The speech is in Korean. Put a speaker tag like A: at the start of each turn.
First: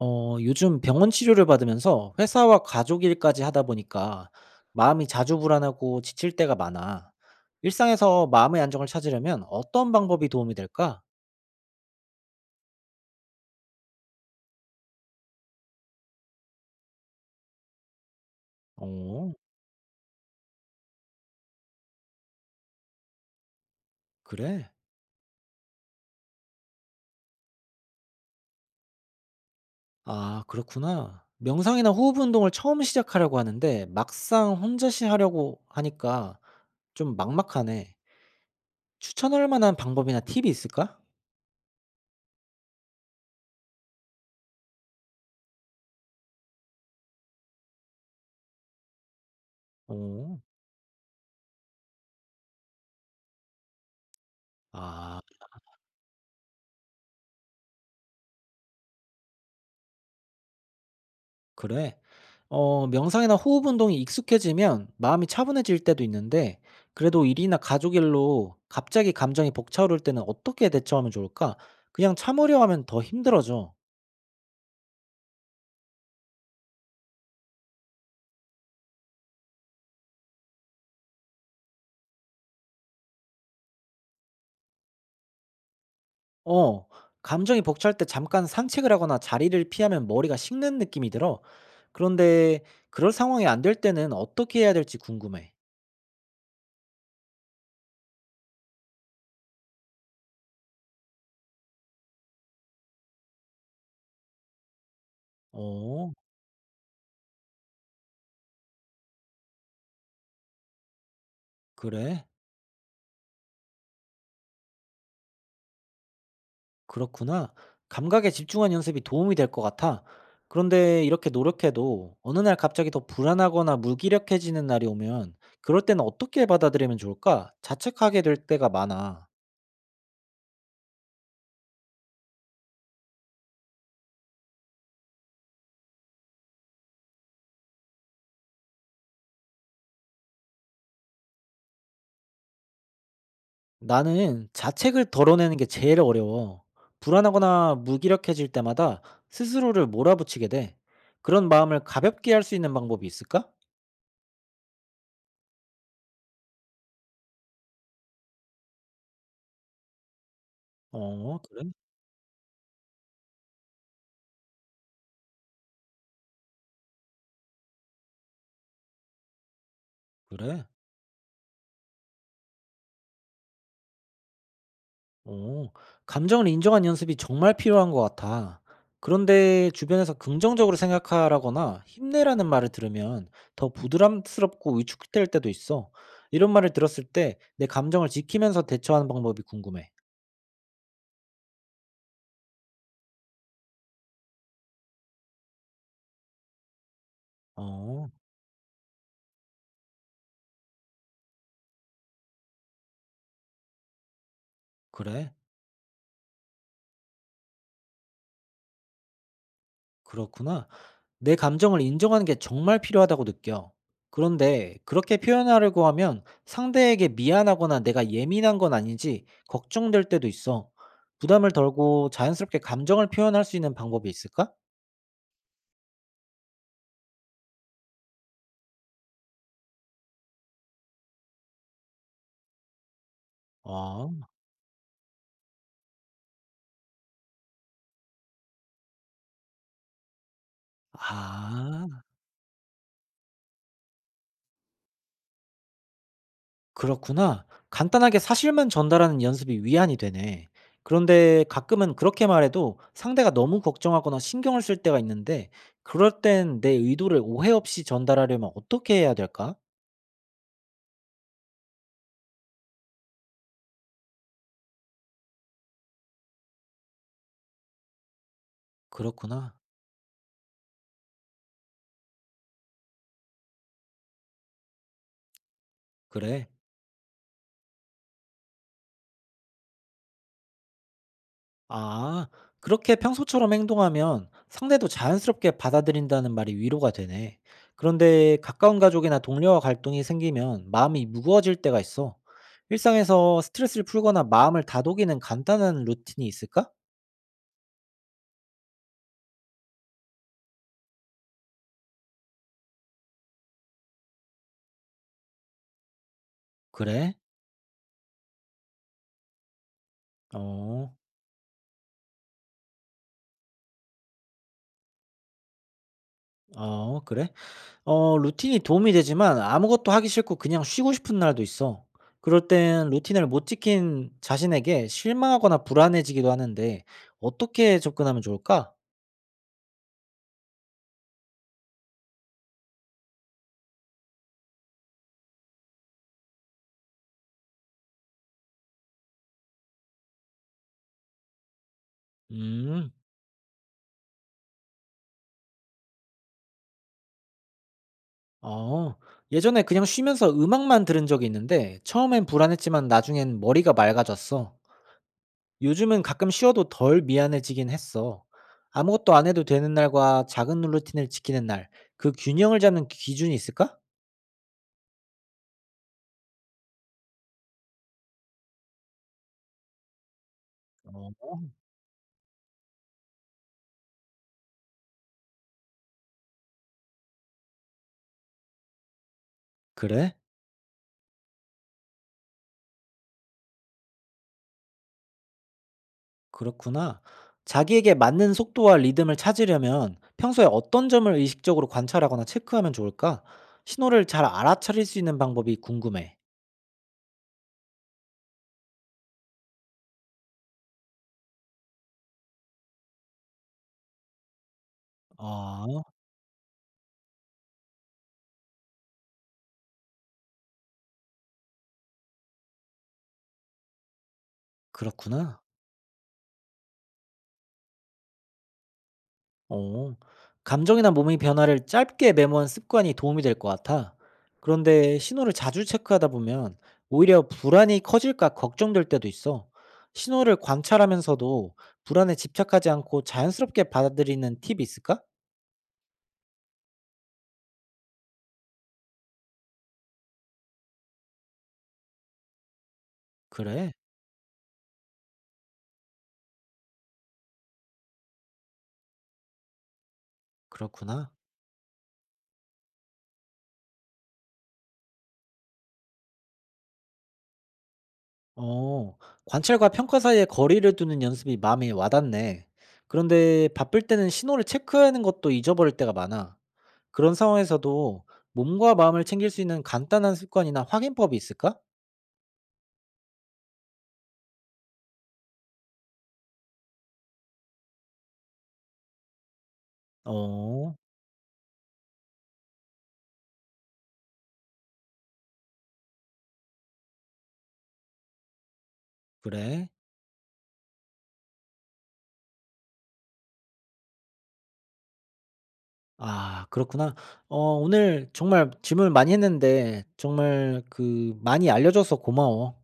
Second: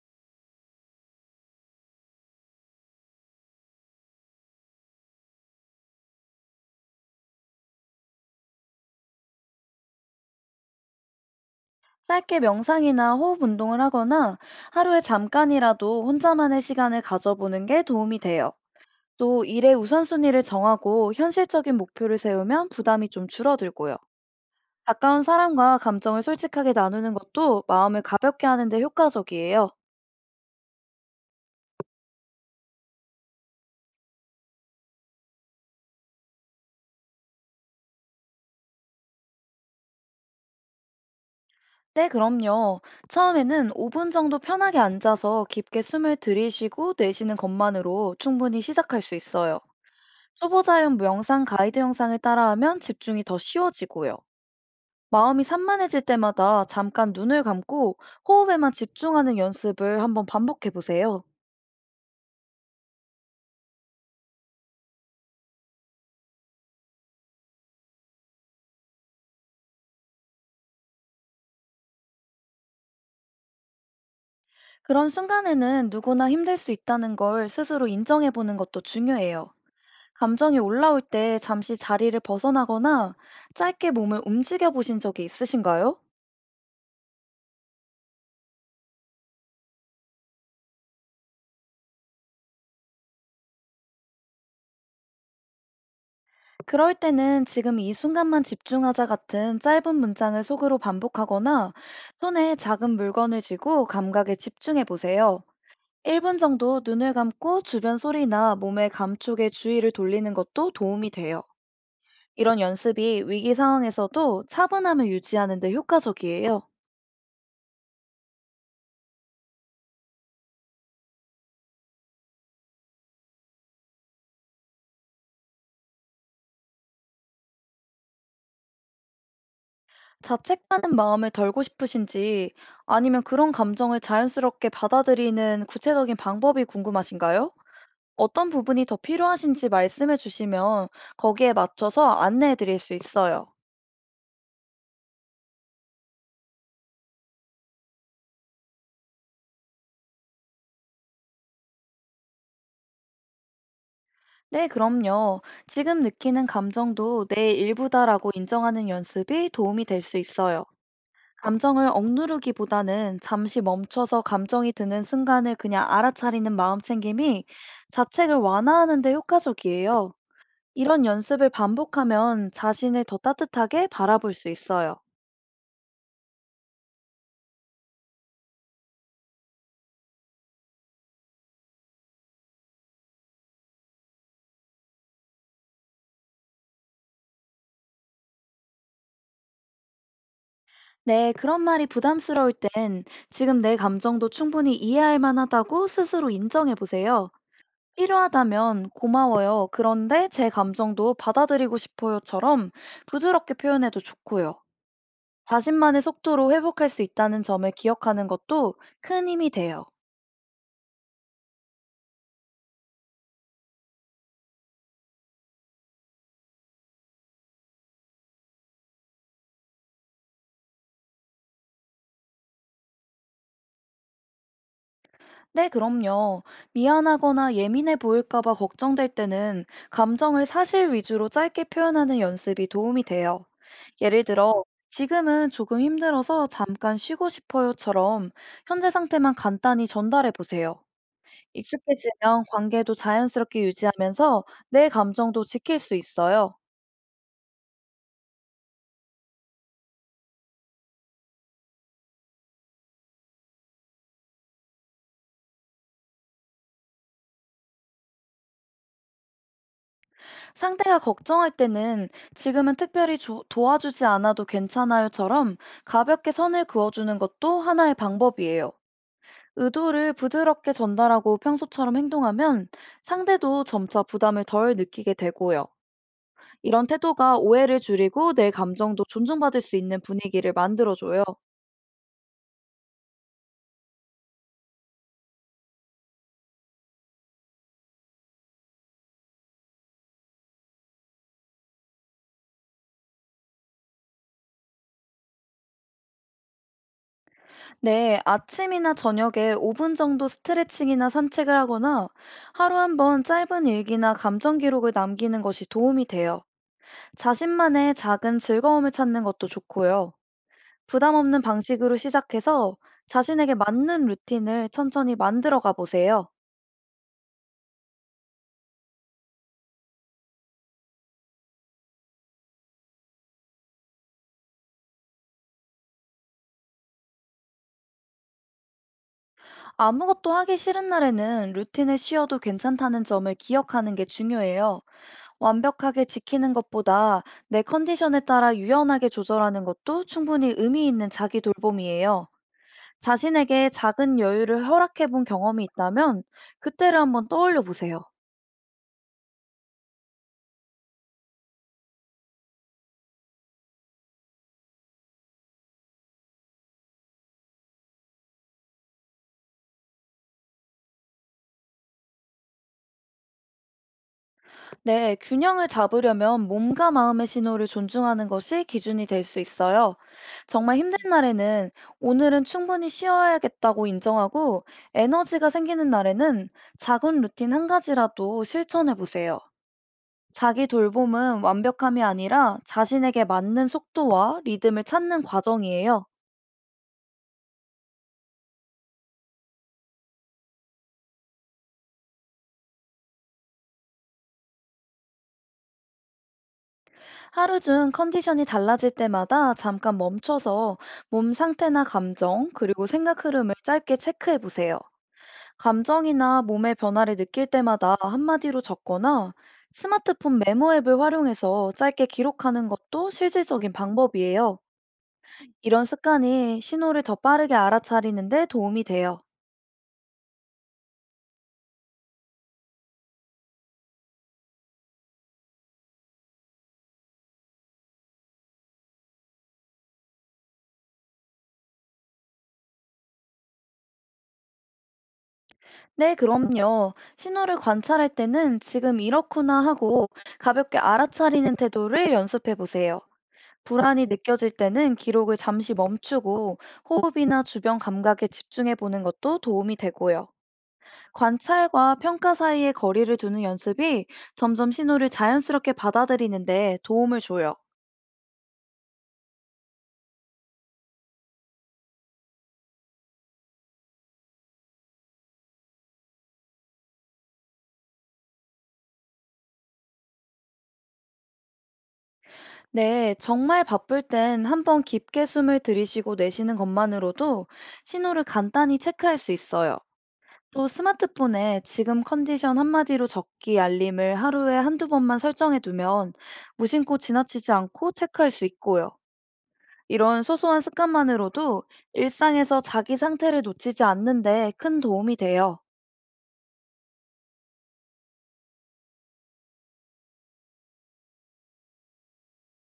A: 요즘 병원 치료를 받으면서 회사와 가족 일까지 하다 보니까 마음이 자주 불안하고 지칠 때가 많아. 일상에서 마음의 안정을 찾으려면 어떤 방법이 도움이 될까?
B: 짧게 명상이나 호흡 운동을 하거나 하루에 잠깐이라도 혼자만의 시간을 가져보는 게 도움이 돼요.
A: 어,
B: 또 일의 우선순위를 정하고 현실적인 목표를 세우면 부담이 좀 줄어들고요.
A: 그래?
B: 가까운 사람과 감정을 솔직하게 나누는 것도 마음을 가볍게 하는데 효과적이에요.
A: 아, 그렇구나. 명상이나 호흡 운동을 처음 시작하려고 하는데 막상 혼자시 하려고 하니까 좀 막막하네. 추천할 만한 방법이나 팁이 있을까?
B: 네, 그럼요. 처음에는 5분 정도 편하게 앉아서 깊게 숨을 들이쉬고 내쉬는 것만으로 충분히 시작할 수 있어요.
A: 어,
B: 초보자용 명상 가이드 영상을 따라하면 집중이 더 쉬워지고요.
A: 아.
B: 마음이 산만해질 때마다 잠깐 눈을 감고 호흡에만 집중하는 연습을 한번 반복해 보세요.
A: 그래. 명상이나 호흡 운동이 익숙해지면 마음이 차분해질 때도 있는데, 그래도 일이나 가족 일로 갑자기 감정이 벅차오를 때는 어떻게 대처하면 좋을까? 그냥 참으려 하면 더 힘들어져.
B: 그런 순간에는 누구나 힘들 수 있다는 걸 스스로 인정해 보는 것도 중요해요. 감정이 올라올 때 잠시 자리를 벗어나거나 짧게 몸을 움직여 보신 적이 있으신가요?
A: 어, 감정이 벅찰 때 잠깐 산책을 하거나 자리를 피하면 머리가 식는 느낌이 들어. 그런데 그럴 상황이 안될 때는 어떻게 해야 될지 궁금해.
B: 그럴 때는 지금 이 순간만 집중하자 같은 짧은 문장을 속으로 반복하거나 손에 작은 물건을 쥐고 감각에 집중해 보세요.
A: 어,
B: 1분 정도 눈을 감고 주변 소리나 몸의 감촉에 주의를 돌리는 것도 도움이 돼요.
A: 그래.
B: 이런 연습이 위기 상황에서도 차분함을 유지하는 데 효과적이에요.
A: 그렇구나. 감각에 집중한 연습이 도움이 될 것 같아. 그런데 이렇게 노력해도 어느 날 갑자기 더 불안하거나 무기력해지는 날이 오면 그럴 때는 어떻게 받아들이면 좋을까? 자책하게 될 때가 많아.
B: 자책하는 마음을 덜고 싶으신지 아니면 그런 감정을 자연스럽게 받아들이는 구체적인 방법이 궁금하신가요? 어떤 부분이 더 필요하신지 말씀해 주시면 거기에 맞춰서 안내해 드릴 수 있어요.
A: 나는 자책을 덜어내는 게 제일 어려워. 불안하거나 무기력해질 때마다 스스로를 몰아붙이게 돼. 그런 마음을 가볍게 할 수 있는 방법이 있을까?
B: 네, 그럼요. 지금 느끼는 감정도 내 일부다라고 인정하는 연습이 도움이 될 수 있어요.
A: 어, 그래?
B: 감정을 억누르기보다는 잠시 멈춰서 감정이 드는 순간을 그냥 알아차리는 마음챙김이 자책을 완화하는 데 효과적이에요.
A: 그래.
B: 이런 연습을 반복하면 자신을 더 따뜻하게 바라볼 수 있어요.
A: 오. 감정을 인정하는 연습이 정말 필요한 것 같아. 그런데 주변에서 긍정적으로 생각하라거나 힘내라는 말을 들으면 더 부드럽고 위축될 때도 있어. 이런 말을 들었을 때 내 감정을 지키면서 대처하는 방법이 궁금해.
B: 네, 그런 말이 부담스러울 땐 지금 내 감정도 충분히 이해할 만하다고 스스로 인정해 보세요.
A: 어,
B: 필요하다면 고마워요. 그런데 제 감정도 받아들이고 싶어요처럼 부드럽게 표현해도 좋고요.
A: 그래?
B: 자신만의 속도로 회복할 수 있다는 점을 기억하는 것도 큰 힘이 돼요.
A: 그렇구나. 내 감정을 인정하는 게 정말 필요하다고 느껴. 그런데 그렇게 표현하려고 하면 상대에게 미안하거나 내가 예민한 건 아닌지 걱정될 때도 있어. 부담을 덜고 자연스럽게 감정을 표현할 수 있는 방법이 있을까?
B: 네, 그럼요. 미안하거나 예민해 보일까봐 걱정될 때는 감정을 사실 위주로 짧게 표현하는 연습이 도움이 돼요.
A: 어.
B: 예를 들어, 지금은 조금 힘들어서 잠깐 쉬고 싶어요처럼 현재 상태만 간단히 전달해 보세요.
A: 아,
B: 익숙해지면 관계도 자연스럽게 유지하면서 내 감정도 지킬 수 있어요.
A: 그렇구나. 간단하게 사실만 전달하는 연습이 위안이 되네. 그런데 가끔은 그렇게 말해도 상대가 너무 걱정하거나 신경을 쓸 때가 있는데 그럴 땐 내 의도를 오해 없이 전달하려면 어떻게 해야 될까?
B: 상대가 걱정할 때는 지금은 특별히 도와주지 않아도 괜찮아요처럼 가볍게 선을 그어주는 것도 하나의 방법이에요.
A: 그렇구나.
B: 의도를 부드럽게 전달하고 평소처럼 행동하면 상대도 점차 부담을 덜 느끼게 되고요.
A: 그래.
B: 이런 태도가 오해를 줄이고 내 감정도 존중받을 수 있는 분위기를 만들어줘요.
A: 아, 그렇게 평소처럼 행동하면 상대도 자연스럽게 받아들인다는 말이 위로가 되네. 그런데 가까운 가족이나 동료와 갈등이 생기면 마음이 무거워질 때가 있어. 일상에서 스트레스를 풀거나 마음을 다독이는 간단한 루틴이 있을까?
B: 네, 아침이나 저녁에 5분 정도 스트레칭이나 산책을 하거나 하루 한번 짧은 일기나 감정 기록을 남기는 것이 도움이 돼요.
A: 그래?
B: 자신만의 작은 즐거움을 찾는 것도 좋고요.
A: 어,
B: 부담 없는 방식으로 시작해서 자신에게 맞는 루틴을 천천히 만들어 가 보세요.
A: 어, 그래? 루틴이 도움이 되지만 아무것도 하기 싫고 그냥 쉬고 싶은 날도 있어. 그럴 땐 루틴을 못 지킨 자신에게 실망하거나 불안해지기도 하는데 어떻게 접근하면 좋을까?
B: 아무것도 하기 싫은 날에는 루틴을 쉬어도 괜찮다는 점을 기억하는 게 중요해요. 완벽하게 지키는 것보다 내 컨디션에 따라 유연하게 조절하는 것도 충분히 의미 있는 자기 돌봄이에요.
A: 음.
B: 자신에게 작은 여유를 허락해 본 경험이 있다면 그때를 한번 떠올려 보세요.
A: 어, 예전에 그냥 쉬면서 음악만 들은 적이 있는데 처음엔 불안했지만 나중엔 머리가 맑아졌어. 요즘은 가끔 쉬어도 덜 미안해지긴 했어. 아무것도 안 해도 되는 날과 작은 루틴을 지키는 날, 그 균형을 잡는 기준이 있을까?
B: 네, 균형을 잡으려면 몸과 마음의 신호를 존중하는 것이 기준이 될 수 있어요. 정말 힘든
A: 어,
B: 날에는 오늘은 충분히 쉬어야겠다고 인정하고 에너지가 생기는 날에는 작은 루틴 한 가지라도 실천해 보세요.
A: 그래?
B: 자기 돌봄은 완벽함이 아니라 자신에게 맞는 속도와 리듬을 찾는 과정이에요.
A: 그렇구나. 자기에게 맞는 속도와 리듬을 찾으려면 평소에 어떤 점을 의식적으로 관찰하거나 체크하면 좋을까? 신호를 잘 알아차릴 수 있는 방법이 궁금해.
B: 하루 중 컨디션이 달라질 때마다 잠깐 멈춰서 몸 상태나 감정, 그리고 생각 흐름을 짧게 체크해 보세요.
A: 아,
B: 감정이나 몸의 변화를 느낄 때마다 한마디로 적거나 스마트폰 메모 앱을 활용해서 짧게 기록하는 것도 실질적인 방법이에요.
A: 그렇구나.
B: 이런 습관이 신호를 더 빠르게 알아차리는데 도움이 돼요.
A: 어. 감정이나 몸의 변화를 짧게 메모한 습관이 도움이 될 것 같아. 그런데 신호를 자주 체크하다 보면 오히려 불안이 커질까 걱정될 때도 있어. 신호를 관찰하면서도 불안에 집착하지 않고 자연스럽게 받아들이는 팁이 있을까?
B: 네, 그럼요. 신호를 관찰할 때는 지금 이렇구나 하고 가볍게 알아차리는 태도를 연습해 보세요.
A: 그래,
B: 불안이 느껴질 때는 기록을 잠시 멈추고 호흡이나 주변 감각에 집중해 보는 것도 도움이 되고요.
A: 그렇구나.
B: 관찰과 평가 사이의 거리를 두는 연습이 점점 신호를 자연스럽게 받아들이는데 도움을 줘요.
A: 어, 관찰과 평가 사이에 거리를 두는 연습이 마음에 와닿네. 그런데 바쁠 때는 신호를 체크하는 것도 잊어버릴 때가 많아. 그런 상황에서도 몸과 마음을 챙길 수 있는 간단한 습관이나 확인법이 있을까?
B: 네, 정말 바쁠 땐 한번 깊게 숨을 들이쉬고 내쉬는 것만으로도 신호를 간단히 체크할 수 있어요. 또
A: 어,
B: 스마트폰에 지금 컨디션 한마디로 적기 알림을 하루에 한두 번만 설정해 두면 무심코 지나치지 않고 체크할 수 있고요.
A: 그래.
B: 이런 소소한 습관만으로도 일상에서 자기 상태를 놓치지 않는데 큰 도움이 돼요.
A: 아, 그렇구나. 어, 오늘 정말 질문을 많이 했는데 정말 많이 알려줘서 고마워.